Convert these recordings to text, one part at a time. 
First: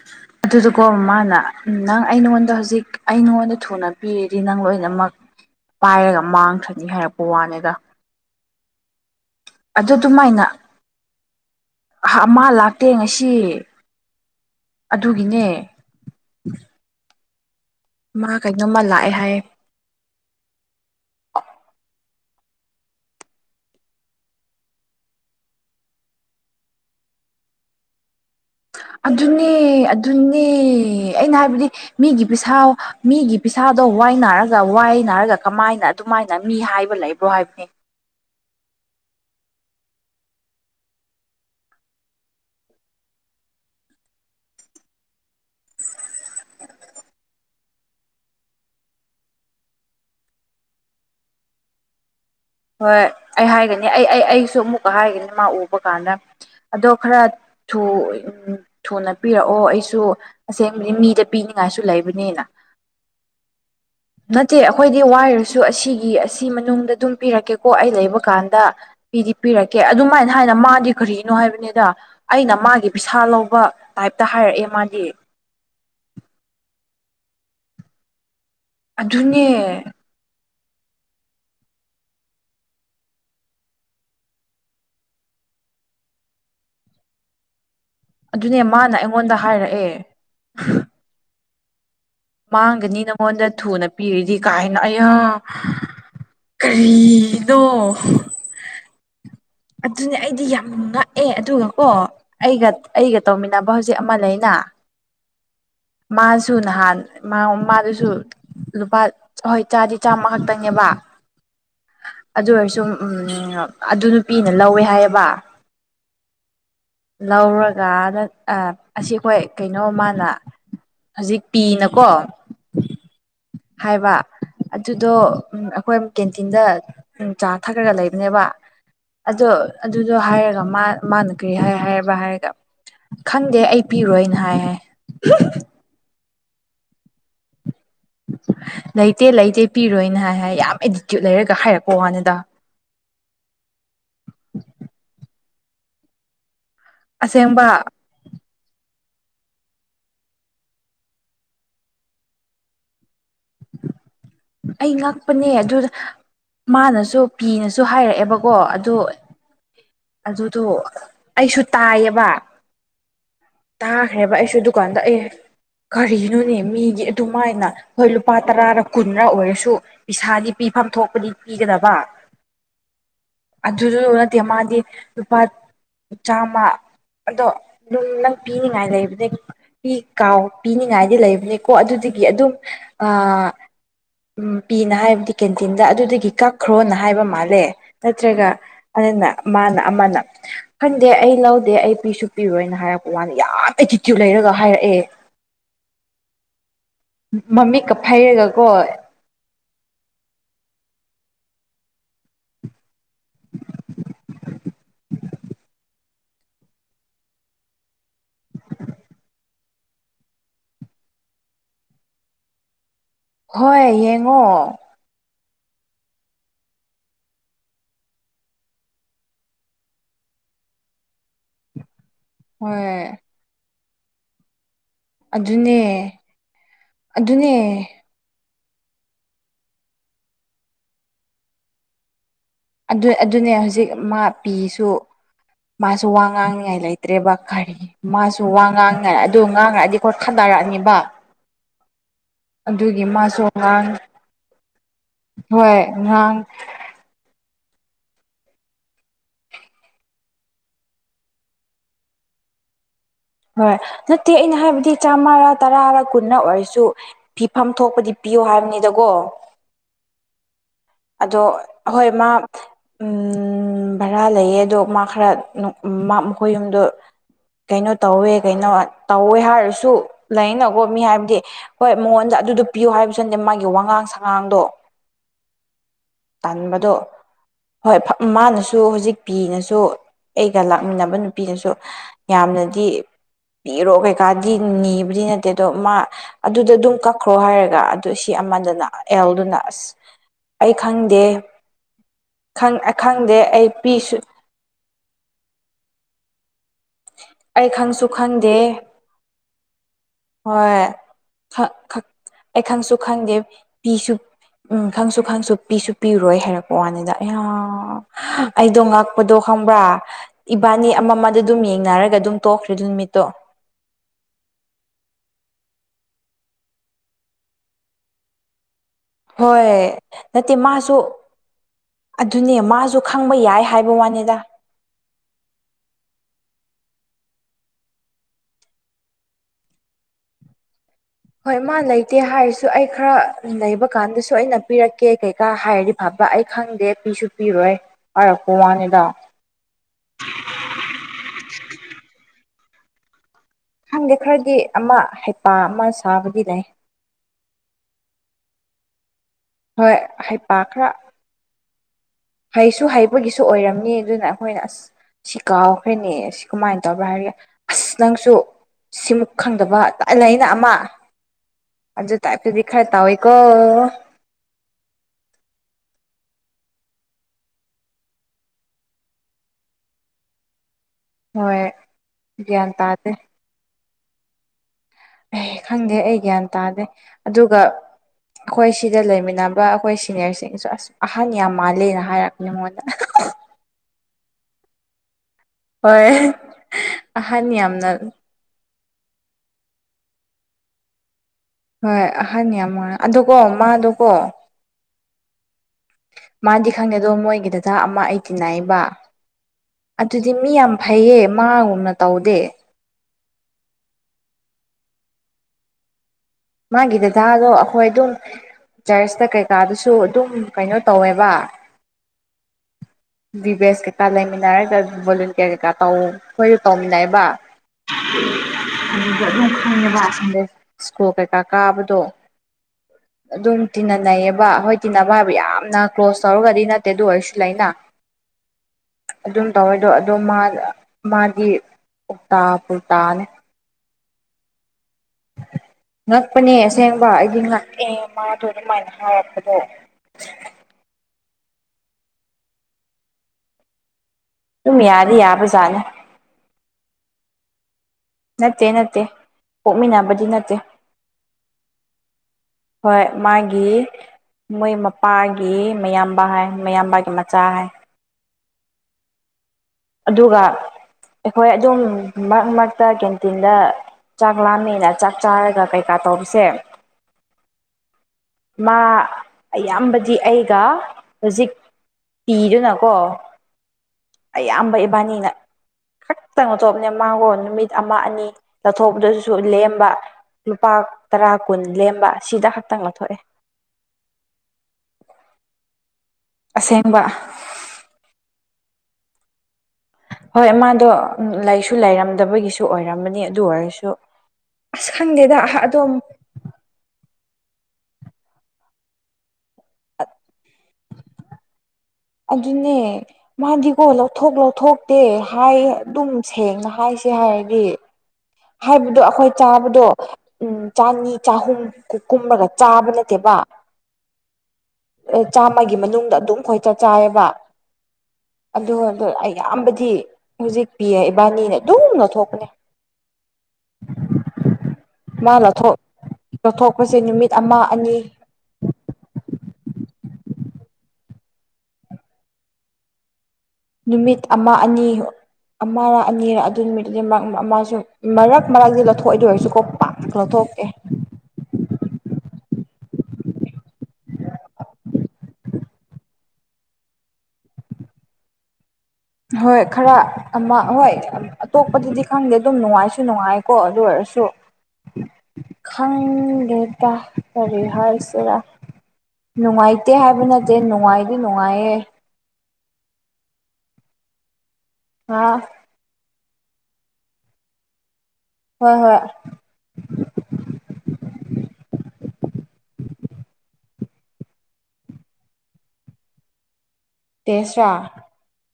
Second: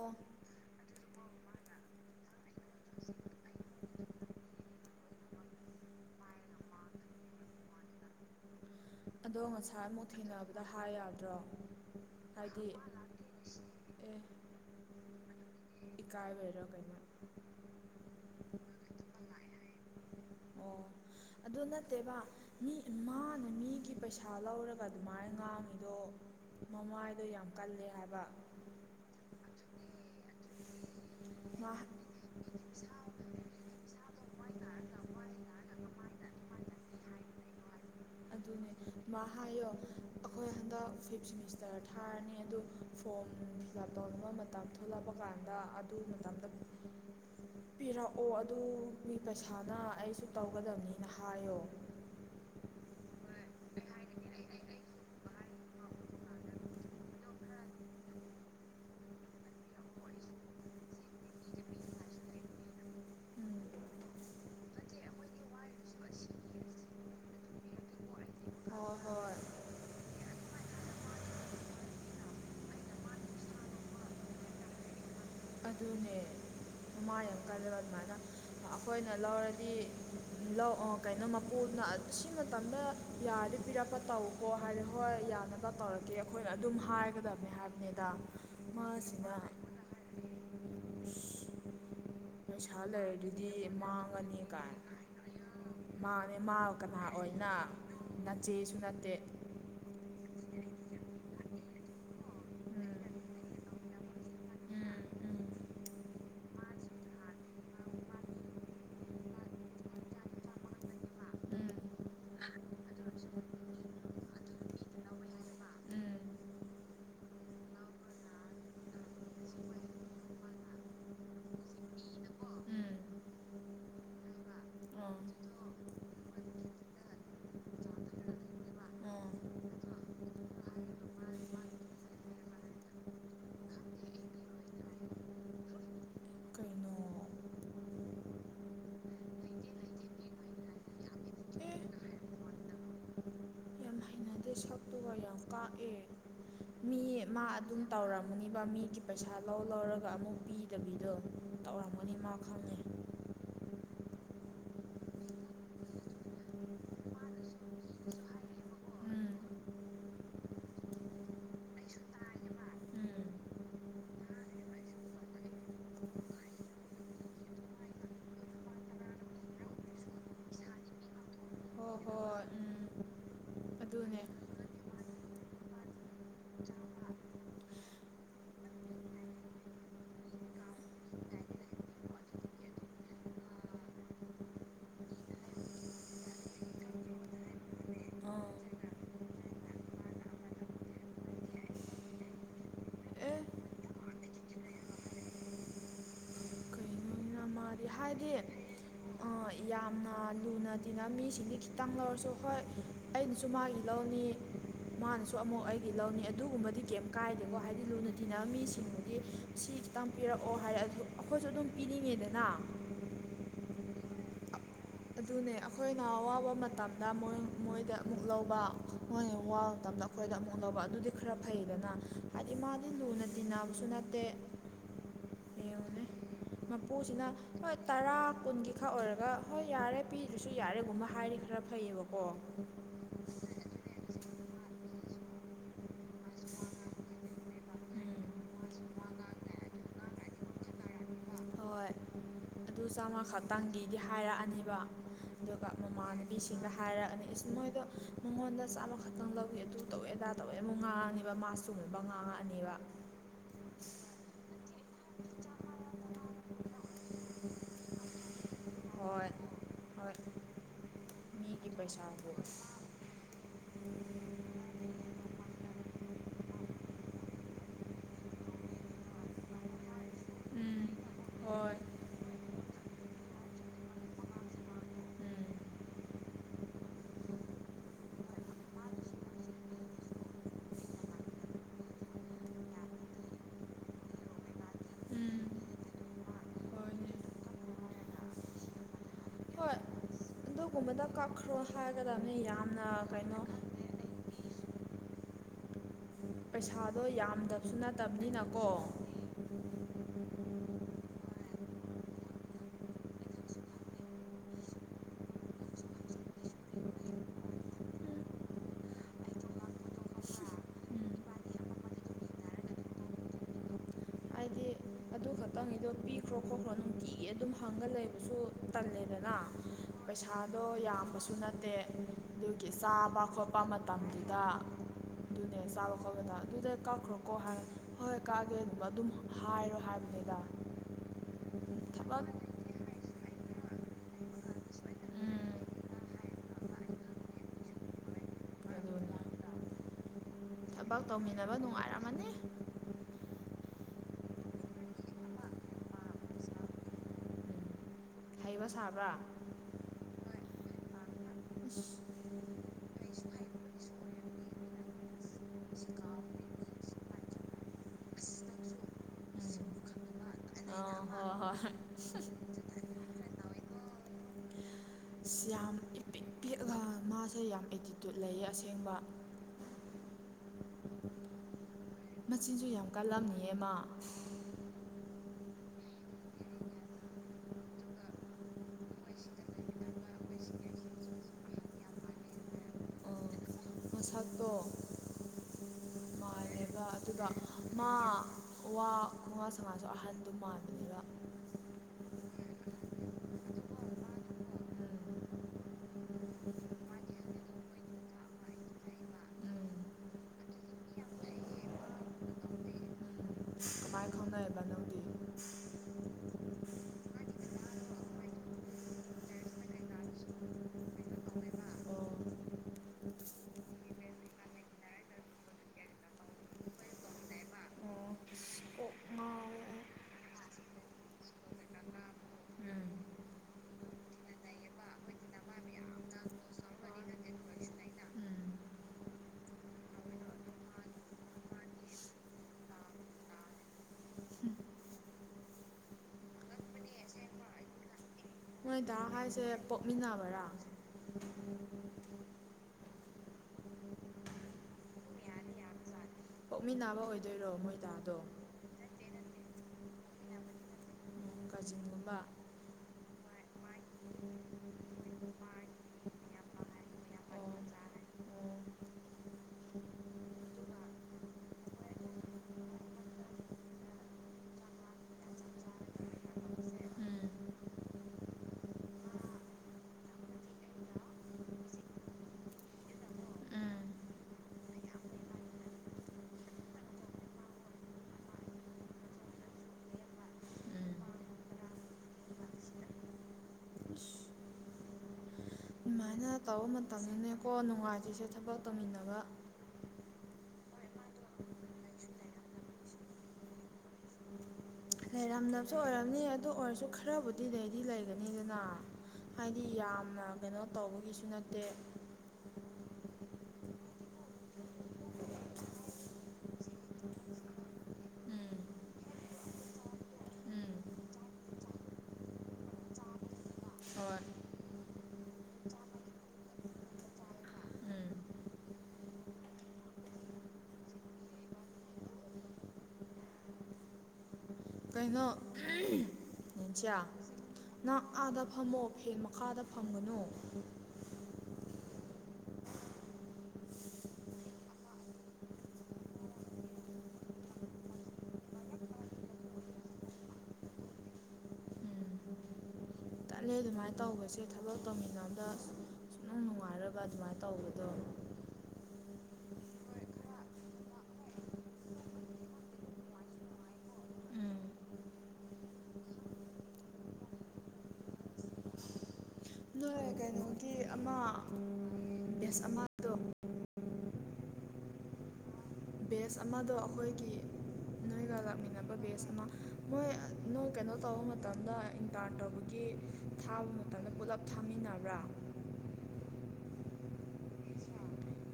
ꯑꯣ ꯑꯗꯨꯗꯨꯀꯣ ꯃꯃꯅ ꯅꯪ ꯑꯩ ꯅꯉꯣꯟꯗ ꯍꯧꯖꯤꯛ ꯍꯧꯖꯤꯛ ꯑꯩ ꯅꯉꯣꯟꯗ ꯊꯨꯅ ꯄꯤꯔꯗꯤ ꯅꯪ ꯂꯣꯏꯅꯃꯛ ꯄꯥꯏꯔꯒ ꯃꯥꯡꯈ꯭ꯔꯅꯤ ꯍꯥꯏꯔꯛꯄ ꯋꯥꯅꯤꯗ ꯑꯗꯣ ꯉꯁꯥꯏ ꯑꯗꯨ ꯑꯃꯨꯛ ꯊꯦꯡꯅꯕꯗ ꯍꯥꯏ ꯌꯥꯗ꯭ꯔꯣ ꯑꯍꯥ ꯃꯥ ꯍꯥꯏꯗꯤ ꯂꯥꯛꯇꯦ ꯉꯁꯤ ꯑꯦ ꯑꯗꯨꯒꯤꯅꯦ [unintelligible] ꯃꯥ ꯀꯩꯅꯣꯝꯃ ꯂꯥꯛꯑꯦ ꯍꯥꯏꯌꯦ ꯑꯣ ꯑꯗꯨ ꯅꯠꯇꯦꯕ ꯃꯤ ꯃꯅꯥ ꯃꯤꯒꯤ ꯄꯩꯁꯥ ꯂꯧꯔꯒ ꯑꯗꯨꯃꯥꯏꯅ ꯉꯥꯡꯉꯤꯗꯣ ꯃꯃꯥꯏꯗꯣ ꯌꯥꯝ ꯀꯜꯂꯦ ꯍꯥꯏꯕ ꯑꯗꯨꯅꯦ ꯑꯗꯨꯅꯦ ꯑꯩꯅ ꯍꯥꯏꯕꯗꯤ ꯃꯥ ꯃꯤꯒꯤ ꯄꯤꯁꯥꯎ ꯃꯤꯒꯤ ꯄꯤꯁꯥꯗꯣ ꯋꯥꯏ ꯅꯥꯔꯒ ꯋꯥꯏ ꯅꯥꯔꯒ ꯀꯃꯥꯏꯅ ꯑꯗꯨꯃꯥꯏꯅ ꯃꯤ ꯍꯥꯏꯕ ꯂꯩꯕ꯭ꯔꯣ ꯍꯥꯏꯕꯅꯤ ꯑꯗꯨꯅꯦ ꯃꯥ ꯍꯥꯏꯌꯣ ꯑꯩꯈꯣꯏ ꯍꯟꯗꯛ ꯐꯤꯞ ꯁꯦꯃꯤꯁꯇꯔ ꯊꯥꯔꯅꯤ ꯑꯗꯨ ꯐꯣꯝ ꯐꯤꯜ ꯇꯧꯅꯕ ꯃꯇꯝ ꯊꯣꯛꯂꯛꯄ ꯀꯥꯟꯗ ꯑꯗꯨ ꯃꯇꯝꯗ [inaudible] ꯄꯤꯔꯛꯑꯣ ꯑꯗꯨ ꯃꯤ ꯄꯩꯁꯥꯅ ꯑꯩꯁꯨ ꯇꯧꯒꯗꯕꯅꯤꯅ ꯍꯥꯏꯌꯣ ꯍꯣꯏ ꯑꯩ ꯍꯥꯏꯒꯅꯤ ꯑꯩ ꯑꯩ ꯑꯩꯁꯨ ꯑꯃꯨꯛꯀ ꯍꯥꯏꯒꯅꯤ ꯃꯥ ꯎꯕ ꯀꯥꯟꯗ ꯑꯗꯣ ꯈꯔ ꯍꯣꯏ ꯊꯨ ꯎ ꯊꯨꯅ ꯄꯤꯔꯛꯑꯣ ꯑꯩꯁꯨ ꯑꯁꯦꯡꯕꯗꯤ ꯃꯤꯗ ꯄꯤꯅꯤꯉꯥꯏꯁꯨ ꯂꯩꯕꯅꯤꯅ ꯅꯠꯇꯦ ꯑꯩꯈꯣꯏꯗꯤ ꯋꯥꯏꯔꯁꯨ ꯑꯁꯤꯒꯤ ꯑꯁꯤ ꯃꯅꯨꯡꯗ ꯑꯗꯨꯝ ꯄꯤꯔꯛꯀꯦꯀꯣ ꯑꯩ ꯂꯩꯕ ꯀꯥꯟꯗ ꯍꯣꯏ ꯄꯤꯗꯤ ꯄꯤꯔꯛꯀꯦ ꯑꯗꯨꯃꯥꯏꯅ ꯍꯥꯏꯅ ꯃꯥꯗꯤ ꯀꯔꯤꯅꯣ ꯍꯥꯏꯕꯅꯤꯗ ꯑꯩꯅ ꯃꯥꯒꯤ ꯄꯩꯁꯥ ꯂꯧꯕ ꯇꯥꯏꯞꯇ ꯍꯥꯏꯔꯛꯑꯦ ꯃꯥꯗꯤ ꯑꯗꯨꯅꯦ ꯃꯃꯥꯏ ꯌꯥꯝ ꯀꯜꯂꯦꯕ ꯑꯗꯨꯃꯥꯏꯅ ꯑꯩꯈꯣꯏꯅ ꯑꯗꯨꯅꯦ ꯂꯧꯔꯗꯤ ꯂꯧꯑꯣ ꯀꯩꯅꯣ ꯃꯄꯨꯅ ꯑꯁꯤ ꯃꯇꯝꯗ ꯌꯥꯔꯗꯤ ꯄꯤꯔꯛꯄ ꯇꯧ ꯑꯣ ꯍꯥꯏꯗꯤ ꯍꯣꯏ ꯌꯥꯅꯕ ꯇꯧꯔꯛꯀꯦ ꯑꯈꯣꯏꯅ ꯑꯗꯨꯝ ꯍꯥꯏꯒꯗꯕꯅꯦ ꯍꯥꯏꯕ ꯅꯦꯗꯥ ꯑꯗꯨꯅꯦ ꯃꯥꯅ ꯃꯁꯤꯅ ꯑꯩꯉꯣꯟꯗ ꯍꯥꯏꯔꯛꯑꯦ [inaudible] ꯄꯩꯁꯥ ꯃꯥꯡꯒꯅꯤ ꯅꯪꯉꯣꯟꯗ ꯂꯩꯔꯗꯨꯗꯤ ꯊꯨꯅ ꯄꯤꯔꯤꯗꯤ ꯃꯥꯡꯉꯅꯤ ꯀꯥꯏ ꯀꯥꯏꯅ ꯑꯩꯌꯥ ꯃꯥꯅꯦ ꯃꯥ ꯀꯅꯥ ꯑꯣꯏꯅ ꯀꯔꯤꯅꯣ ꯅꯆꯦꯁꯨ ꯅꯠꯇꯦ ꯑꯗꯨꯅꯦ ꯑꯩꯗꯤ ꯌꯥꯝ ꯉꯛꯑꯦ ꯑꯗꯨꯒ ꯀꯣ ꯎꯝ ꯑꯩꯒ ꯎꯝ ꯑꯩꯒ ꯇꯧꯃꯤꯟꯅꯕ ꯍꯧꯖꯤꯛ ꯁꯦ ꯑꯃ ꯂꯩꯅ ꯎꯝ ꯎꯝ ꯃꯥꯁꯨ ꯅꯍꯥꯟ ꯃꯥ ꯃꯥꯖꯨꯖꯨ ꯂꯨꯄꯥ ꯆꯍꯣꯏ ꯆꯥꯗꯤ ꯆꯥꯝꯃ ꯈꯛꯇꯪꯅꯦꯕ ꯎꯝ ꯑꯗꯨ ꯑꯣꯏꯔꯁꯨ ꯑꯥ ꯑꯗꯨ ꯅꯨꯄꯤꯅ ꯂꯧꯋꯦ ꯍꯥꯏꯌꯦꯕ ꯂꯧꯔꯒ ꯑꯥ ꯑꯁꯤ ꯑꯩꯈꯣꯏ ꯀꯩꯅꯣꯃꯅ ꯍꯧꯖꯤꯛ ꯄꯤꯅꯀꯣ ꯍꯥꯏꯕ ꯑꯗꯨꯗꯣ ꯑꯩꯈꯣꯏ ꯀꯦꯟꯇꯤꯟꯗ ꯎ ꯆꯥ ꯊꯛꯈ꯭ꯔꯒ ꯂꯩꯕꯅꯦꯕ ꯑꯗꯣ ꯑꯗꯨꯗꯣ ꯍꯥꯏꯔꯒ ꯃꯥ ꯃꯥꯅ ꯀꯔꯤ ꯍꯥꯏ ꯍꯥꯏꯔꯕ ꯍꯥꯏꯔꯒ ꯈꯪꯗꯦ ꯑꯩ ꯄꯤꯔꯣꯏꯅ ꯍꯥꯏ ꯍꯥꯏ ꯎꯝ ꯀꯩꯅꯣ ꯂꯩꯇꯦ ꯂꯩꯇꯦ ꯄꯤꯔꯣꯏꯅ ꯍꯥꯏ ꯍꯥꯏ ꯌꯥꯝ ꯑꯦꯗꯤꯇ꯭ꯌꯨꯠ ꯂꯩꯔꯒ ꯍꯥꯏꯔꯛꯄ ꯋꯥꯅꯦꯗ [inaudible] ꯅꯗꯦ ꯁꯛꯇꯨꯒ ꯌꯥꯝ ꯀꯥꯛꯑꯦ ꯃꯤ ꯃꯥ ꯑꯁꯦꯡꯕ ꯑꯗꯨꯝ ꯇꯧꯔꯝ ꯈꯪꯅꯤꯕ ꯃꯤꯒꯤ ꯄꯩꯁꯥ ꯂꯧ ꯂꯧꯔꯒ ꯑꯃꯨꯛ ꯄꯤꯗꯕꯤꯗꯣ ꯇꯧꯔꯝꯒꯅꯤ ꯃꯥ ꯈꯪꯉꯦ ꯑꯩ ꯉꯛꯄꯅꯦ ꯑꯗꯨꯗ ꯃꯥꯅꯁꯨ ꯄꯤꯅꯁꯨ ꯍꯥꯏꯔꯛꯑꯦꯕꯀꯣ ꯑꯗꯨ ꯎꯝ ꯑꯗꯨꯗꯣ ꯑꯩꯁꯨ ꯇꯥꯏꯌꯦꯕ ꯇꯥꯈ꯭ꯔꯦꯕ ꯑꯩꯁꯨ ꯗꯨꯀꯥꯟꯗ ꯑꯩ ꯀꯔꯤꯅꯣꯅꯦ ꯃꯤꯒꯤ ꯑꯗꯨꯃꯥꯏꯅ ꯍꯣꯏ ꯂꯨꯄꯥ ꯇꯔꯥꯔ ꯀꯨꯟ ꯑꯣꯏꯔꯁꯨ ꯄꯩꯁꯥꯗꯤ ꯄꯤꯐꯝ ꯊꯣꯛꯄꯗꯤ ꯎꯝ ꯍꯣ ꯄꯤꯒꯗꯕ ꯍꯣꯏ ꯎꯝ ꯑꯗꯨꯁꯨ ꯑꯗꯨꯅꯦ ꯅꯠꯇꯦ ꯃꯥꯗꯤ ꯂꯨꯄꯥ ꯆꯥꯝꯃ ꯑꯗꯣ ꯑꯗꯨꯅꯨꯡ ꯅꯪ ꯄꯤꯅꯤꯡꯉꯥꯏ ꯂꯩꯕꯅꯦ ꯄꯤ ꯀꯥꯎ ꯄꯤꯅꯤꯡꯉꯥꯏꯗꯤ ꯂꯩꯕꯅꯤꯀꯣ ꯑꯗꯨꯗꯒꯤ ꯑꯗꯨꯝ ꯑꯥ ꯄꯤꯅ ꯍꯥꯏꯕꯗꯤ ꯀꯦꯟꯇꯤꯟꯗ ꯑꯗꯨꯗꯒꯤ ꯀꯛꯈ꯭ꯔꯣꯅ ꯍꯥꯏꯕ ꯃꯥꯜꯂꯦ ꯑꯥ ꯅꯠꯇ꯭ꯔꯒ ꯑꯗꯨꯅ ꯃꯥꯅ ꯑꯃꯅ ꯈꯟꯗꯦ ꯑꯩ ꯂꯧꯗꯦ ꯑꯩ ꯄꯤꯁꯨ ꯄꯤꯔꯣꯏꯅ ꯍꯥꯏꯔꯛꯄ ꯃꯥꯅ ꯑꯦ ꯌꯥꯝ ꯑꯦꯇꯤꯇ꯭ꯌꯨꯠ ꯂꯩꯔꯒ ꯍꯥꯏꯔꯛꯑꯦ [inaudible] ꯀꯩꯅꯣꯅ ꯃꯥꯗꯤ ꯃꯃꯤꯀ ꯍꯥꯏꯗꯤ ꯐꯩꯔꯒ ꯑꯥ ꯌꯥꯝꯅ ꯂꯨꯅ ꯇꯤꯟꯅ ꯃꯤꯁꯤꯡꯗꯤ ꯈꯤꯇꯪ ꯂꯧꯔꯁꯨ ꯍꯣꯏ ꯑꯩꯅꯁꯨ ꯃꯥꯒꯤ ꯂꯧꯅꯤ ꯃꯥꯅꯁꯨ ꯑꯃꯨꯛ ꯑꯩꯒꯤ ꯂꯧꯅꯤ ꯑꯗꯨꯒꯨꯝꯕꯗꯤ ꯀꯩꯝ ꯀꯥꯏꯗꯦꯀꯣ ꯍꯥꯏꯗꯤ ꯂꯨꯅ ꯊꯤꯕ ꯃꯤꯁꯤꯡꯗꯨꯗꯤ ꯁꯤ ꯈꯤꯇꯪ ꯄꯤꯔꯛꯑꯣ ꯍꯥꯏꯔ ꯑꯗꯨ ꯑꯩꯈꯣꯏꯁꯨ ꯑꯗꯨꯝ ꯄꯤꯅꯤꯡꯉꯦꯗꯅ ꯍꯣꯏ ꯌꯦꯡꯉꯣ ꯑꯗꯨꯅꯦ ꯑꯩꯈꯣꯏꯅꯍ ꯑꯋꯥꯕ ꯃꯇꯝꯗ ꯃꯣꯏ ꯃꯣꯏꯗ ꯑꯃꯨꯛ ꯂꯧꯕ ꯃꯣꯏꯅ ꯋꯥꯕ ꯃꯇꯝꯗ ꯑꯩꯈꯣꯏꯗ ꯑꯃꯨꯛ ꯂꯧꯕ ꯑꯗꯨꯗꯤ ꯈꯔ ꯐꯩꯗꯅ ꯍꯥꯏꯗꯤ ꯍꯣꯏ ꯃꯥꯗꯤ ꯂꯨꯅ ꯇꯤꯟꯅꯕꯁꯨ ꯅꯠꯇꯦ ꯑꯗꯨꯅꯦ ꯌꯦꯡꯉꯨꯅꯦ ꯃꯄꯨꯁꯤꯅ ꯑꯗꯨꯅꯦ ꯍꯣꯏ ꯇꯔꯥ ꯀꯨꯟꯒꯤ ꯈꯛ ꯑꯣꯏꯔꯒ ꯍꯣꯏ ꯌꯥꯔꯦ ꯄꯤꯗꯁꯨ ꯌꯥꯔꯦꯒꯨꯝꯕ ꯍꯥꯏꯔꯦ ꯈꯔ ꯐꯩꯌꯦꯕꯀꯣ ꯑꯗꯨ ꯑꯗꯨꯅꯦ ꯍꯧꯖꯤꯛ ꯃꯥ ꯄꯤꯁꯨ ꯃꯥꯁꯨ ꯋꯥ ꯉꯥꯡꯅꯤꯡꯉꯥꯏ ꯂꯩꯇ꯭ꯔꯦꯕ ꯀꯔꯤ ꯃꯥꯁꯨ ꯋꯥ ꯉꯥꯡꯉꯦ ꯑꯗꯨ ꯉꯥꯡꯉꯛꯑꯗꯤ ꯑꯩꯈꯣꯏ ꯈꯠꯅꯔꯛꯑꯅꯤꯕ ꯍꯣꯏ ꯑꯗꯨ ꯑꯗꯨꯒꯤ ꯆꯥꯝꯃ ꯃꯥꯁꯨ ꯉꯥꯡ ꯈꯛꯇꯪꯒꯤꯗꯤ ꯍꯥꯏꯔꯛꯑꯅꯦꯕ ꯑꯗꯨꯒ ꯍꯣꯏ ꯉꯥꯡ ꯃꯃꯥꯅꯨꯕꯤꯁꯤꯡꯅ ꯍꯥꯏꯔꯛꯑꯅꯤ ꯏꯁ ꯃꯣꯏꯗꯣ ꯅꯪꯉꯣꯟꯗ ꯆꯥꯝꯃ ꯈꯛꯇꯪ ꯂꯧꯏ ꯑꯗꯨ ꯇꯧꯋꯦ ꯑꯗꯥ ꯇꯧꯋꯦ ꯑꯃꯨꯛ ꯉꯥꯡꯉꯅꯤꯕ ꯃꯥꯁꯨ ꯇꯨꯡꯉꯕ ꯉꯥꯉꯛꯑꯅꯤꯕ ꯍꯣꯏ ꯅꯠꯇꯦ ꯑꯩꯅ ꯍꯥꯏꯕꯗꯤ ꯆꯥꯝꯃꯔꯥ ꯇꯔꯥꯔ ꯀꯨꯟꯅ ꯑꯣꯏꯔꯁꯨ ꯄꯤꯐꯝ ꯊꯣꯛꯄꯗꯤ ꯄꯤꯌꯣ ꯍꯥꯏꯕꯅꯤꯗꯀꯣ ꯍꯣꯏ ꯑꯗꯣ ꯃꯤꯒꯤ ꯍꯣꯏ ꯃꯥ ꯄꯩꯁꯥꯕꯨ ꯎꯝ ꯚꯔꯥ ꯂꯩꯌꯦ ꯑꯗꯣ ꯃꯥ ꯈꯔ ꯅꯣꯛ ꯃꯥ ꯃꯈꯣꯏ ꯌꯨꯝꯗꯣ ꯀꯩꯅꯣ ꯇꯧꯋꯦ ꯀꯩꯅꯣ ꯇꯧꯋꯦ ꯍꯥꯏꯔꯁꯨ ꯂꯩꯅ ꯀꯣ ꯎꯝ ꯃꯤ ꯍꯥꯏꯕꯗꯤ ꯍꯣꯏ ꯃꯉꯣꯟꯗ ꯑꯗꯨꯗꯣ ꯄꯤꯌꯨ ꯍꯥꯏꯕꯁꯨ ꯅꯦ ꯃꯥꯒꯤ ꯋꯥꯉꯥꯡ ꯁꯉꯥꯡꯗꯣ ꯎꯝ ꯇꯟꯕꯗꯣ ꯍꯣꯏ ꯃꯥꯅꯁꯨ ꯍꯧꯖꯤꯛ ꯄꯤꯅꯁꯨ ꯑꯩꯒ ꯂꯥꯛꯃꯤꯟꯅꯕ ꯅꯨꯄꯤꯅꯁꯨ ꯌꯥꯝꯅꯗꯤ ꯄꯤꯔꯣ ꯀꯩꯀꯥꯗꯤ ꯅꯤꯕꯗꯤ ꯎꯝ ꯅꯠꯇꯦ ꯑꯗꯣ ꯃꯥ ꯑꯗꯨꯗ ꯑꯗꯨꯝ ꯍꯣꯏꯅꯦ ꯀꯛꯈ꯭ꯔꯣ ꯍꯥꯏꯔꯒ ꯑꯗꯨ ꯁꯤ ꯑꯃꯗꯅ ꯑꯦꯜꯗꯨꯅ ꯑꯁ ꯑꯩ ꯣꯡꯕꯗ ꯈꯪꯗꯦ ꯀꯞꯈ꯭ꯔꯣ ꯍꯥꯏꯔꯒꯗꯅꯦ ꯌꯥꯝꯅ ꯀꯩꯅꯣ ꯄꯕꯤꯤꯁ ꯄꯩꯁꯥꯗꯣ ꯑꯩ ꯌꯥꯝꯗꯕꯁꯨ ꯈꯪꯁꯨ ꯈꯪꯗꯦ ꯅꯠꯇꯕꯅꯤꯅꯀꯣ ꯍꯣꯏ ꯑꯩ ꯈꯪꯁꯨ ꯈꯪꯗꯦ ꯄꯤꯁꯨ ꯎꯝ ꯈꯪꯁꯨ ꯈꯪꯁꯨ ꯄꯤꯁꯨ ꯄꯤꯔꯣꯏ ꯍꯥꯏꯔꯛꯄ ꯋꯥꯅꯤꯗ ꯑꯌꯥꯝ ꯑꯩꯗꯣ ꯉꯛꯄꯗꯣ ꯈꯪꯕ꯭ꯔꯥ ꯏꯕꯥꯅꯤ ꯑꯃ ꯑꯃꯗ ꯑꯗꯨꯝ ꯌꯦꯡꯅꯔꯒ ꯑꯗꯨꯝ ꯇꯣꯛꯈ꯭ꯔꯦ ꯅꯨꯃꯤꯠꯇꯣ ꯍꯥꯏꯗꯤ ꯑꯗꯨ ꯈꯛꯇꯪꯒꯤꯗꯣ ꯄꯤꯈ꯭ꯔꯣ ꯈꯣꯠꯈ꯭ꯔꯣ ꯅꯨꯡꯇꯤꯒꯤ ꯑꯗꯨꯝ ꯍꯪꯒ ꯂꯩꯕꯁꯨ ꯇꯜꯂꯦ ꯍꯣꯏ [unintelligible] ꯅꯠꯇꯦ ꯄꯩꯁꯥꯗꯣ ꯃꯥꯁꯨ ꯌꯥꯝꯕꯁꯨ ꯅꯠꯇꯦ ꯑꯗꯨꯅꯦ ꯑꯗꯨꯒꯤ ꯃꯥꯁꯨ ꯆꯥꯕ ꯈꯪꯕ ꯈꯣꯠꯄ ꯌꯥꯏ ꯍꯥꯏꯕ ꯃꯇꯝ [unintelligible] ꯋꯥꯅꯤꯗ ꯗꯥ ꯗꯨꯅꯦ ꯆꯥꯕ ꯈꯣꯠꯄꯗ ꯑꯗꯨꯗ ꯀꯥꯞꯈ꯭ꯔꯣꯀꯣ ꯍꯥꯏꯔ ꯍꯣꯏ ꯀꯥꯞꯀꯦ ꯒꯨꯝꯕ ꯗꯨꯝ ꯍꯥꯏꯔꯣ ꯍꯥꯏꯕꯅꯦ ꯗꯥ ꯍꯣꯏ ꯃꯥ ꯂꯩꯇꯦ ꯍꯥꯏꯔꯤꯁ ꯗꯨ ꯑꯩ ꯈꯔ ꯅꯩꯕ ꯀꯥꯟꯗꯁꯨ ꯑꯩꯅ ꯄꯤꯔꯛꯀꯦ ꯀꯩꯀꯥ ꯎꯝ ꯍꯥꯏꯔꯗꯤ ꯐꯕ ꯑꯩ ꯈꯪꯗꯦ ꯄꯤꯁꯨ ꯄꯤꯔꯣꯏ ꯍꯥꯏꯔꯛꯄ ꯋꯥꯅꯤꯗ ꯑꯗꯨꯅꯤ ꯊꯕꯛ ꯇꯧꯃꯤꯟꯅꯕ ꯅꯨꯡꯉꯥꯏꯔꯝꯃꯅꯤ ꯈꯪꯗꯦ ꯈꯔꯗꯤ ꯑꯃꯥ ꯍꯩꯄꯥ ꯑꯃ ꯁꯥꯕꯗꯤ ꯂꯩ ꯍꯩꯕ ꯁꯥꯕ꯭ꯔꯥ ꯍꯣꯏ ꯍꯩꯄꯥ ꯈꯔ [unintelligible] ꯍꯩꯁꯨ ꯍꯩꯕꯒꯤꯁꯨ ꯑꯣꯏꯔꯝꯅꯤ ꯑꯗꯨꯅ ꯑꯩꯈꯣꯏꯅ ꯑꯁ ꯁꯤ ꯀꯥꯎꯈ꯭ꯔꯦꯅꯦ ꯁꯤ ꯀꯃꯥꯏꯅ ꯇꯧꯕ꯭ꯔꯥ ꯍꯥꯏꯒꯦ ꯑꯁ ꯅꯪꯁꯨ ꯁꯤꯃꯨꯛ ꯈꯪꯗꯕ ꯇꯥꯅꯩꯅ ꯑꯃ ꯍꯣ ꯍꯣ [unintelligible] ꯇꯥꯏꯞ ꯀꯥꯗꯤ ꯈꯔ ꯇꯧꯏꯀꯣ ꯑꯁ ꯌꯥꯝ ꯄꯤꯛꯑꯒ ꯃꯥꯁꯦ ꯌꯥꯝ ꯑꯦꯇꯤꯇ꯭ꯌꯨꯠ ꯂꯩꯌꯦ ꯑꯁꯦꯡꯕ ꯍꯣꯏ ꯃꯆꯤꯟꯁꯨ ꯒ꯭ꯌꯥꯟ ꯌꯥꯝ ꯇꯥꯗꯦ ꯀꯜꯂꯝꯅꯤꯌꯦ ꯃꯥ ꯑꯦ ꯈꯪꯗꯦ ꯑꯩ ꯒ꯭ꯌꯥꯟ ꯇꯥꯗꯦ ꯑꯗꯨꯒ ꯑꯩꯈꯣꯏ ꯁꯤꯗ ꯂꯩꯃꯤꯟꯅꯕ ꯑꯩꯈꯣꯏ ꯁꯦꯅꯤꯌꯔꯁꯤꯡꯁꯨ ꯑꯁ ꯑꯍꯟ ꯌꯥꯝ ꯃꯥꯜꯂꯦꯅ ꯍꯥꯏꯔꯛꯅꯦ ꯑꯣ ꯃꯣꯏꯗ ꯃꯁꯛꯇꯣ ꯍꯣꯏ ꯅꯦꯕ ꯑꯗꯨꯗꯣ ꯑꯍꯟ ꯌꯥꯝꯅ ꯃꯥ ꯋꯥ ꯈꯨꯉꯥꯡ ꯁꯥꯉꯥꯁꯨ ꯑꯍꯟ ꯗꯨꯝ ꯃꯥꯟꯕꯅꯦꯕ ꯍꯣꯏ ꯑꯍꯟ [unintelligible] ꯑꯗꯣꯀꯣ ꯎꯝ ꯃꯥꯗꯣꯀꯣ ꯎꯝ ꯃꯥꯗꯤ ꯈꯪꯗꯦ ꯗꯣ ꯀꯃꯥꯏꯅ ꯃꯣꯏꯒꯤ ꯗꯥꯗꯥ ꯑꯃ ꯑꯩ ꯇꯤꯟꯅꯩꯏꯕ ꯈꯪꯅꯩꯕ ꯅꯪꯗꯤ ꯑꯗꯨꯗꯤ ꯃꯤ ꯌꯥꯝ ꯐꯩꯌꯦ ꯃꯥꯒꯨꯝꯅ ꯇꯧꯗꯦ ꯈꯪꯅꯏꯕ ꯅꯪꯗꯤ ꯃꯥꯒꯤ ꯗꯗꯥꯗꯣ ꯑꯩꯈꯣꯏ ꯑꯗꯨꯝ ꯆꯔ꯭ꯁꯇ ꯀꯩꯀꯥꯗꯨꯁꯨ ꯑꯗꯨꯝ ꯀꯩꯅꯣ ꯇꯧꯋꯦꯕ ꯕꯤ ꯕꯤ ꯑꯦꯁ ꯀꯩꯀꯥ ꯂꯩꯃꯤꯟꯅꯔꯒ ꯚꯣꯂꯟꯇꯤꯌꯔ ꯀꯥ ꯇꯧ ꯑꯩꯈꯣꯏꯁꯨ ꯇꯧꯃꯤꯟꯅꯩꯕ ꯑꯣ ꯀꯣꯛ ꯑꯗꯨꯗ ꯑꯗꯨꯝ ꯉꯥꯎꯋꯦ ꯈꯪꯉꯦꯕ ꯁ꯭ꯀꯨꯜ ꯀꯩꯀꯥ ꯑꯩ ꯀꯥꯕꯗꯣ ꯎꯝ [inaudible] ꯑꯗꯨꯝ ꯇꯤꯟꯅꯅꯩꯕ ꯍꯣꯏ ꯇꯤꯟꯅꯕ ꯍꯥꯏꯕ ꯌꯥꯝꯅ ꯀ꯭ꯂꯣꯖ ꯇꯧꯔꯒꯗꯤ ꯅꯠꯇꯦ ꯑꯗꯨ ꯑꯣꯏꯔꯁꯨ ꯂꯩꯅ ꯎꯝ ꯑꯗꯨꯝ ꯇꯧꯋꯦ ꯑꯗꯣ ꯑꯗꯣ ꯃꯥ ꯃꯥꯗꯤ ꯎꯇꯥ ꯄꯔꯨꯜꯇꯥꯅꯦ ꯉꯛꯄꯅꯦ ꯑꯁꯦꯡꯕ ꯑꯩꯗꯤ ꯉꯛꯑꯦ ꯃꯥꯗꯣ ꯑꯗꯨꯃꯥꯏꯅ ꯍꯥꯏꯔꯛꯄꯗꯣ ꯃꯤꯅꯥꯕꯔꯥ ꯗꯨꯝ ꯌꯥꯗꯤ ꯌꯥꯕ ꯖꯥꯠꯅꯦ ꯄꯣꯛꯃꯤꯟꯅꯥꯕ ꯑꯣꯏꯗꯣꯏꯔꯣ ꯃꯣꯏ ꯗꯥꯗꯣ ꯅꯠꯇꯦ ꯅꯠꯇꯦ ꯄꯣꯛꯃꯤꯟꯅꯥꯕꯗꯤ ꯅꯠꯇꯦ ꯄꯥꯖꯤꯟꯒꯨꯝꯕ ꯍꯣꯏ ꯃꯥꯒꯤ ꯃꯣꯏ ꯄꯥꯒꯤ ꯃꯌꯥꯝꯕ ꯍꯥꯏ ꯃꯌꯥꯝꯕꯒꯤ ꯃꯆꯥ ꯍꯥꯏ ꯑꯣ ꯑꯗꯨꯒ ꯑꯩꯈꯣꯏ ꯑꯗꯨꯝ ꯃꯔꯛ ꯃꯔꯛꯇ ꯀꯦꯟꯇꯤꯟꯗ ꯆꯥꯛ ꯂꯥꯝꯃꯦꯅ ꯆꯥꯛ ꯆꯥꯔꯒ ꯀꯩꯀꯥ ꯇꯧꯕꯁꯦ ꯎꯝ ꯃꯥ ꯑꯌꯥꯝꯕꯗꯤ ꯑꯩꯒ ꯍꯧꯖꯤꯛ ꯄꯤꯗꯨꯅꯀꯣ ꯎꯝ ꯑꯌꯥꯝꯕ ꯏꯕꯥꯅꯤꯅ ꯈꯛꯇꯪ ꯉꯊꯣꯛꯄꯅꯦ ꯃꯥꯡꯒꯣꯟ ꯅꯨꯃꯤꯠ ꯑꯃ ꯑꯅꯤ ꯆꯠꯊꯣꯛꯄꯗꯨꯁꯨ ꯂꯦꯝꯕ ꯂꯨꯄꯥ ꯎꯝ ꯇꯔꯥ ꯀꯨꯟ ꯂꯦꯝꯕ ꯁꯤꯗ ꯈꯛꯇꯪ ꯂꯧꯊꯣꯛꯑꯦ ꯑꯗꯨꯃꯥꯏꯅ ꯇꯧꯕ ꯑꯁꯦꯡꯕ ꯃꯇꯝꯅꯤꯅꯦꯀꯣ ꯅꯨꯡꯉꯥꯏꯇ꯭ꯔꯤꯁꯦ ꯊꯕꯛ ꯇꯧꯃꯤꯟꯅꯕ ꯍꯣꯏ ꯃꯥꯗꯣ ꯂꯩꯁꯨ ꯂꯩꯔꯝꯗꯕꯒꯤꯁꯨ ꯑꯣꯏꯔꯝꯕꯅꯤ ꯑꯗꯨ ꯑꯣꯏꯔꯁꯨ ꯑꯁ ꯈꯪꯗꯦꯗ ꯂꯩꯔꯝꯗꯕꯁꯨ ꯑꯗꯨꯝ ꯑꯣꯏꯔꯝꯅꯤ ꯑꯗꯨ ꯑꯣꯏꯔꯁꯨ ꯈꯠ ꯈꯔꯕꯨꯗꯤ ꯂꯩꯩꯗꯤ ꯂꯩꯒꯅꯤꯗꯅ ꯍꯥꯏꯗꯤ ꯌꯥꯝꯅ ꯀꯩꯅꯣ ꯇꯧꯕꯒꯤꯁꯨ ꯅꯠꯇꯦ ꯑꯗꯨꯅꯦ ꯃꯥꯗꯤꯀꯣ ꯂꯧꯊꯣꯛ ꯂꯧꯊꯣꯛꯇꯦ ꯍꯥꯏ ꯑꯗꯨꯝ ꯁꯦꯡꯅ ꯍꯥꯏꯁꯦ ꯍꯥꯏꯔꯗꯤ ꯎꯝ ꯍꯥꯏꯕꯗꯣ ꯑꯩꯈꯣꯏ ꯆꯥꯕꯗꯣ ꯎꯝ ꯆꯥꯅꯤ ꯆꯍꯨꯝ ꯀꯨꯝꯔꯒ ꯆꯥꯕ ꯅꯠꯇꯦꯕ ꯍꯣ ꯆꯥꯝꯃꯒꯤ ꯃꯅꯨꯡꯗ ꯑꯗꯨꯝ ꯈꯣꯏꯆꯥ ꯆꯥꯔꯒ ꯎꯝ ꯑꯗꯨ ꯑꯩꯌꯥꯝꯕꯗꯤ ꯍꯧꯖꯤꯛ ꯄꯤꯌꯦ ꯏꯕꯥꯅꯤꯅ ꯑꯗꯨꯝ ꯂꯧꯊꯣꯛꯄꯅꯦ ꯀꯩꯅꯣ ꯃꯥ ꯂꯧꯊꯣꯛ ꯏꯟꯁꯌꯥ ꯂꯧꯊꯣꯛꯄꯁꯦ ꯅꯨꯃꯤꯠ ꯑꯃ ꯅꯪ ꯑꯅꯤ ꯑꯥꯗ ꯐꯝꯃꯣ ꯍꯦꯜ ꯃꯈꯥꯗ ꯐꯝꯒꯅꯨ ꯅꯨꯃꯤꯠ ꯑꯃ ꯑꯅꯤ ꯑꯃꯔ ꯑꯅꯤꯔ ꯑꯗꯨ ꯅꯨꯃꯤꯠꯇꯗꯤ ꯃꯔꯛ ꯑꯃꯁꯨ ꯃꯔꯛ ꯃꯔꯛꯇ ꯂꯧꯊꯣꯛꯑꯦ ꯑꯗꯨꯑꯣꯏꯔꯁꯨꯀꯣ ꯄꯥꯛ ꯂꯧꯊꯣꯛꯀꯦ ꯎꯝ ꯇꯜꯂꯦꯍꯦ ꯑꯗꯨꯃꯥꯏꯅ ꯇꯧꯕꯁꯦ ꯊꯕꯛ ꯇꯧꯃꯤꯟꯅꯕꯗ ꯅꯪ ꯅꯨꯡꯉꯥꯏꯂꯣꯏꯕ ꯑꯗꯨꯃꯥꯏꯅ ꯇꯧꯕꯗꯣ ꯍꯣꯏ ꯈꯔ ꯑꯃ ꯍꯣꯏ ꯑꯇꯣꯞꯄꯗꯨꯗꯤ ꯈꯪꯗꯦ ꯑꯗꯨꯝ ꯅꯨꯡꯉꯥꯏꯁꯨ ꯅꯨꯡꯉꯥꯏꯀꯣ ꯑꯗꯨ ꯑꯣꯏꯔꯁꯨ ꯎꯝ ꯈꯪꯗꯦꯇ ꯀꯔꯤ ꯍꯥꯏꯁꯤꯔꯥ ꯅꯨꯡꯉꯥꯏꯇꯦ ꯍꯥꯏꯕ ꯅꯠꯇꯦ ꯅꯨꯡꯉꯥꯏꯗꯤ ꯅꯨꯡꯉꯥꯏꯌꯦ ꯎꯝ ꯕꯦꯁ ꯑꯃ ꯉꯔꯥꯡ ꯕꯦꯁ ꯑꯃꯗꯣ ꯑꯩꯈꯣꯏꯒꯤ ꯅꯣꯏꯒ ꯍꯣꯏ ꯂꯥꯛꯃꯤꯟꯅꯕ ꯍꯣꯏ ꯕꯦꯁ ꯑꯃ ꯃꯣꯏ ꯅꯣꯏ ꯀꯩꯅꯣ ꯇꯧꯕ ꯃꯇꯝꯗ ꯏꯟꯇꯥꯔ ꯇꯧꯕꯒꯤ ꯊꯥꯕ [unintelligible] ꯊꯥꯃꯤꯟꯅꯕ꯭ꯔꯥ ꯇꯦꯁꯔꯥ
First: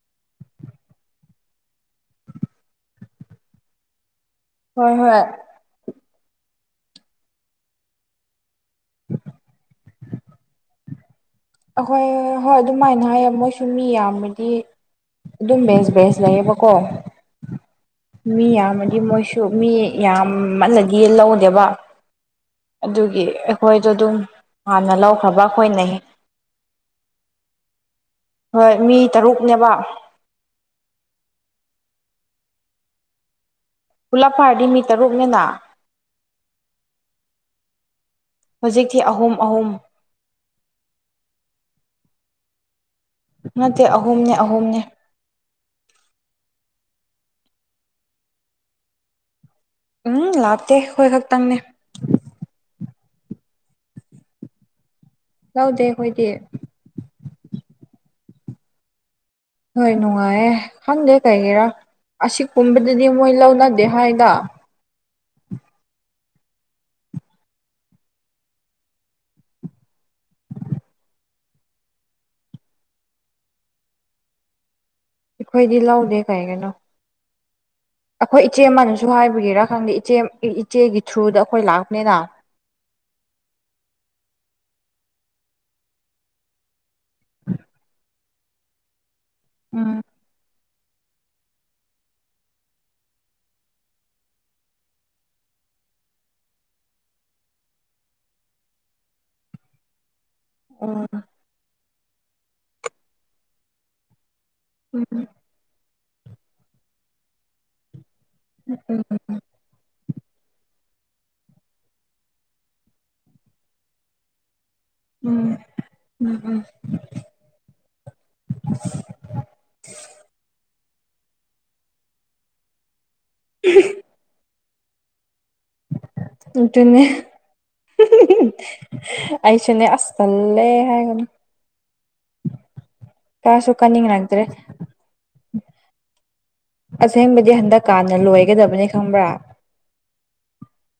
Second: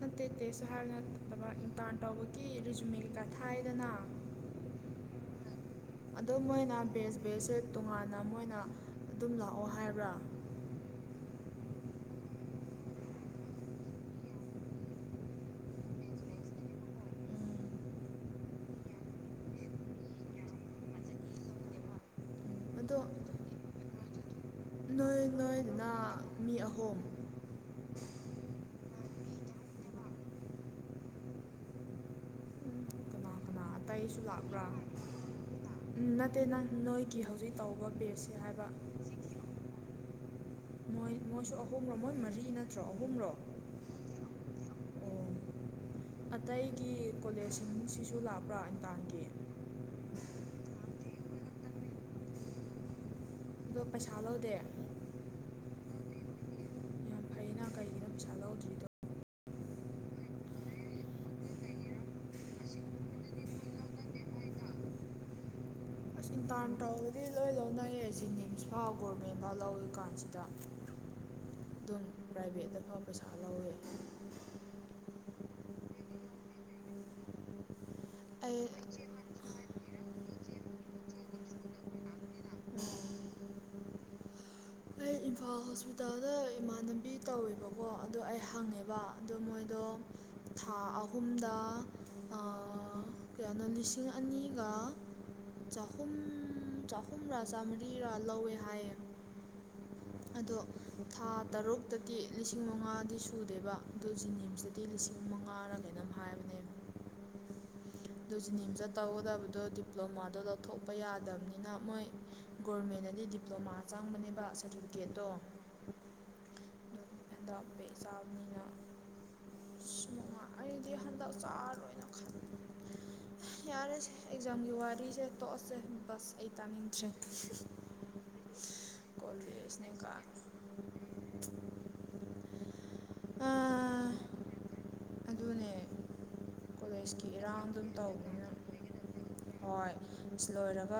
ꯅꯠꯇꯦ ꯇꯦꯁꯨ ꯍꯥꯏꯕ ꯅꯠꯇꯕ ꯗꯟ ꯇꯧꯕꯒꯤ ꯔꯤꯖꯨꯃꯤꯜ ꯀꯩꯀ ꯊꯥꯏꯗꯅ ꯍꯣꯏ ꯍꯣꯏ ꯑꯗꯣ ꯃꯣꯏꯅ ꯕꯦꯖ ꯕꯦꯖꯁꯦ ꯇꯣꯉꯥꯟꯅ ꯃꯣꯏꯅ ꯑꯗꯨꯝ ꯂꯥꯛꯑꯣ ꯍꯥꯏꯕ꯭ꯔꯥ ꯑꯍꯣꯏ ꯍꯣꯏ ꯑꯗꯨꯃꯥꯏꯅ ꯍꯥꯏꯌꯦ ꯃꯣꯏꯁꯨ ꯃꯤ ꯌꯥꯝꯕꯗꯤ ꯑꯗꯨꯝ ꯕꯦꯁ ꯕꯦꯁ ꯂꯩꯌꯦꯕꯀꯣ ꯃꯤ ꯌꯥꯝꯃꯗꯤ ꯃꯣꯏꯁꯨ ꯃꯤ ꯌꯥꯝꯃꯜꯂꯗꯤ ꯂꯧꯗꯦꯕ ꯑꯗꯣ ꯑꯗꯨꯒꯤ ꯑꯩꯈꯣꯏꯗꯣ ꯑꯗꯨꯝ ꯍꯥꯟꯅ ꯅꯣꯏ ꯂꯧꯈ꯭ꯔꯕ ꯑꯩꯈꯣꯏꯅ ꯅꯣꯏꯗꯨꯅ ꯃꯤ ꯑꯍꯨꯝ ꯍꯣꯏ ꯃꯤ ꯇꯔꯨꯛꯅꯦꯕ ꯀꯅꯥ ꯀꯅꯥ ꯑꯇꯩꯁꯨ ꯄꯨꯂꯞ ꯂꯥꯛꯄ꯭ꯔꯥ ꯐꯥꯔꯗꯤ ꯃꯤ ꯇꯔꯨꯛꯅꯤꯅ ꯅꯠꯇꯦ ꯅꯪ ꯅꯣꯏꯒꯤ ꯍꯧꯖꯤꯛ ꯇꯧꯕ ꯄꯦꯔꯁꯁꯦ ꯍꯥꯏꯕ ꯍꯧꯖꯤꯛꯇꯤ ꯑꯍꯨꯝ ꯑꯍꯨꯝ ꯃꯣꯏ ꯃꯣꯏꯁꯨ ꯑꯍꯨꯝꯂꯣ ꯃꯣꯏ ꯃꯔꯤ ꯅꯠꯇ꯭ꯔꯣ ꯑꯍꯨꯝꯔꯣ ꯅꯠꯇꯦ ꯑꯍꯨꯝꯅꯦ ꯑꯍꯨꯝꯅꯦ ꯑꯣ ꯑꯇꯩꯒꯤ ꯀꯣꯂꯦꯖꯁꯤꯡꯁꯤꯁꯨ ꯂꯥꯛꯄ꯭ꯔꯥ ꯏꯟꯗꯥꯡꯒꯤ ꯎꯝ ꯂꯥꯛꯇꯦ ꯑꯩꯈꯣꯏ ꯈꯛꯇꯪꯅꯦ ꯑꯗꯣ ꯄꯩꯁꯥ ꯂꯧꯗꯦ ꯌꯥꯎꯗꯦ ꯈꯣꯏꯗꯤ ꯑꯦꯝ ꯆꯂꯧꯗ꯭ꯔꯤꯗꯣ ꯍꯣꯏ ꯅꯨꯡꯉꯥꯏꯌꯦ ꯈꯪꯗꯦ ꯀꯩꯒꯤꯔꯥ ꯑꯁꯤ ꯄꯨꯝꯕꯗꯗꯤ ꯃꯣꯏ ꯂꯧꯅꯗꯦ ꯍꯥꯏꯗ ꯗꯥꯟ ꯇꯧꯕꯗꯤ ꯂꯣꯏ ꯂꯧꯅꯩꯌꯦ ꯖꯦꯅꯤꯝꯁ ꯐꯥꯎ ꯒꯣꯔꯃꯦꯟ ꯐꯥꯎ ꯂꯧꯋꯤ ꯀꯥꯟꯁꯤꯗ [inaudible] ꯑꯗꯨꯝ ꯄ꯭ꯔꯥꯏꯚꯦꯠꯇꯐꯥꯎ ꯄꯩꯁꯥ ꯂꯧꯋꯦ ꯑꯩꯈꯣꯏꯗꯤ ꯂꯧꯗꯦ ꯀꯩꯒꯤꯅꯣ ꯑꯩꯈꯣꯏ ꯑꯩ ꯏꯆꯦ ꯑꯃꯅꯁꯨ ꯍꯥꯏꯕꯒꯤꯔꯥ ꯈꯪꯗꯦ ꯏꯆꯦ ꯏꯆꯦꯒꯤ ꯊ꯭ꯔꯨꯗ ꯑꯩꯈꯣꯏ ꯂꯥꯛꯄꯅꯤꯅ ꯑꯩ ꯍꯣꯁꯄꯤꯇꯥꯜꯗ ꯏꯃꯥꯟꯅꯕꯤ ꯇꯧꯋꯦꯕꯀꯣ ꯑꯗꯣ ꯑꯩ ꯍꯪꯉꯦꯕ ꯑꯗꯣ ꯃꯣꯏꯗꯣ ꯎꯝ ꯊꯥ ꯑꯍꯨꯝꯗ ꯀꯌꯥꯅꯣ ꯂꯤꯁꯤꯡ ꯑꯅꯤꯒ ꯆꯍꯨꯝ ꯆꯍꯨꯝꯔꯥ ꯆꯥꯝꯔꯤꯔ ꯂꯧꯋꯦ ꯍꯥꯏꯌꯦ ꯑꯗꯣ ꯎꯝ ꯊꯥ ꯇꯔꯨꯛꯇꯒꯤ ꯂꯤꯁꯤꯡ ꯃꯉꯥꯗꯤ ꯁꯨꯗꯦꯕ ꯑꯗꯨ ꯖꯤꯅꯤꯝꯁꯇ ꯇꯤ ꯂꯤꯁꯤꯡ ꯃꯉꯥꯔ ꯀꯩꯅꯝ ꯍꯥꯏꯕꯅꯦ ꯑꯗꯨ ꯖꯤꯅꯤꯝꯁꯇ ꯇꯧꯒꯗꯕꯗꯣ ꯗꯤꯄ꯭ꯂꯣꯃꯥꯗꯣ ꯂꯧꯊꯣꯛꯄ ꯌꯥꯗꯕꯅꯤꯅ ꯃꯣꯏ ꯒꯣꯔꯃꯦꯟꯅꯗꯤ ꯗꯤꯄ꯭ꯂꯣꯃꯥ ꯆꯪꯕꯅꯦꯕ ꯇꯤꯐꯤ ꯎꯝ ꯎꯝ ꯎꯝ [unintelligible] ꯆꯥꯔ ꯌꯥꯔꯦꯁꯦ ꯑꯦꯛꯖꯥꯝꯒꯤ ꯋꯥꯔꯤꯁꯦ ꯇꯣꯛꯑꯁꯦ ꯕꯁ ꯑꯩ ꯑꯗꯨ ꯑꯗꯨꯅꯦ ꯇꯥꯅꯤꯡꯗ꯭ꯔꯦ ꯑꯩꯁꯨꯅꯦ ꯀꯣꯂꯦꯖꯅꯦꯒ ꯑꯁꯇꯜꯂꯦ ꯍꯥꯏꯕꯅ ꯀꯁꯨ ꯀꯅꯤꯡ ꯑꯥ ꯂꯥꯛꯇ꯭ꯔꯦ ꯑꯗꯨꯅꯦ ꯀꯣꯂꯦꯖꯀꯤ ꯑꯁꯦꯡꯕꯗꯤ ꯏꯔꯥꯡ ꯑꯗꯨꯝ ꯍꯟꯗꯛꯀꯥꯟꯅ ꯇꯧꯕꯅꯤꯅ ꯂꯣꯏꯒꯗꯕꯅꯦ ꯈꯪꯕ꯭ꯔꯥ ꯍꯣꯏ ꯁꯤ ꯂꯣꯏꯔꯒ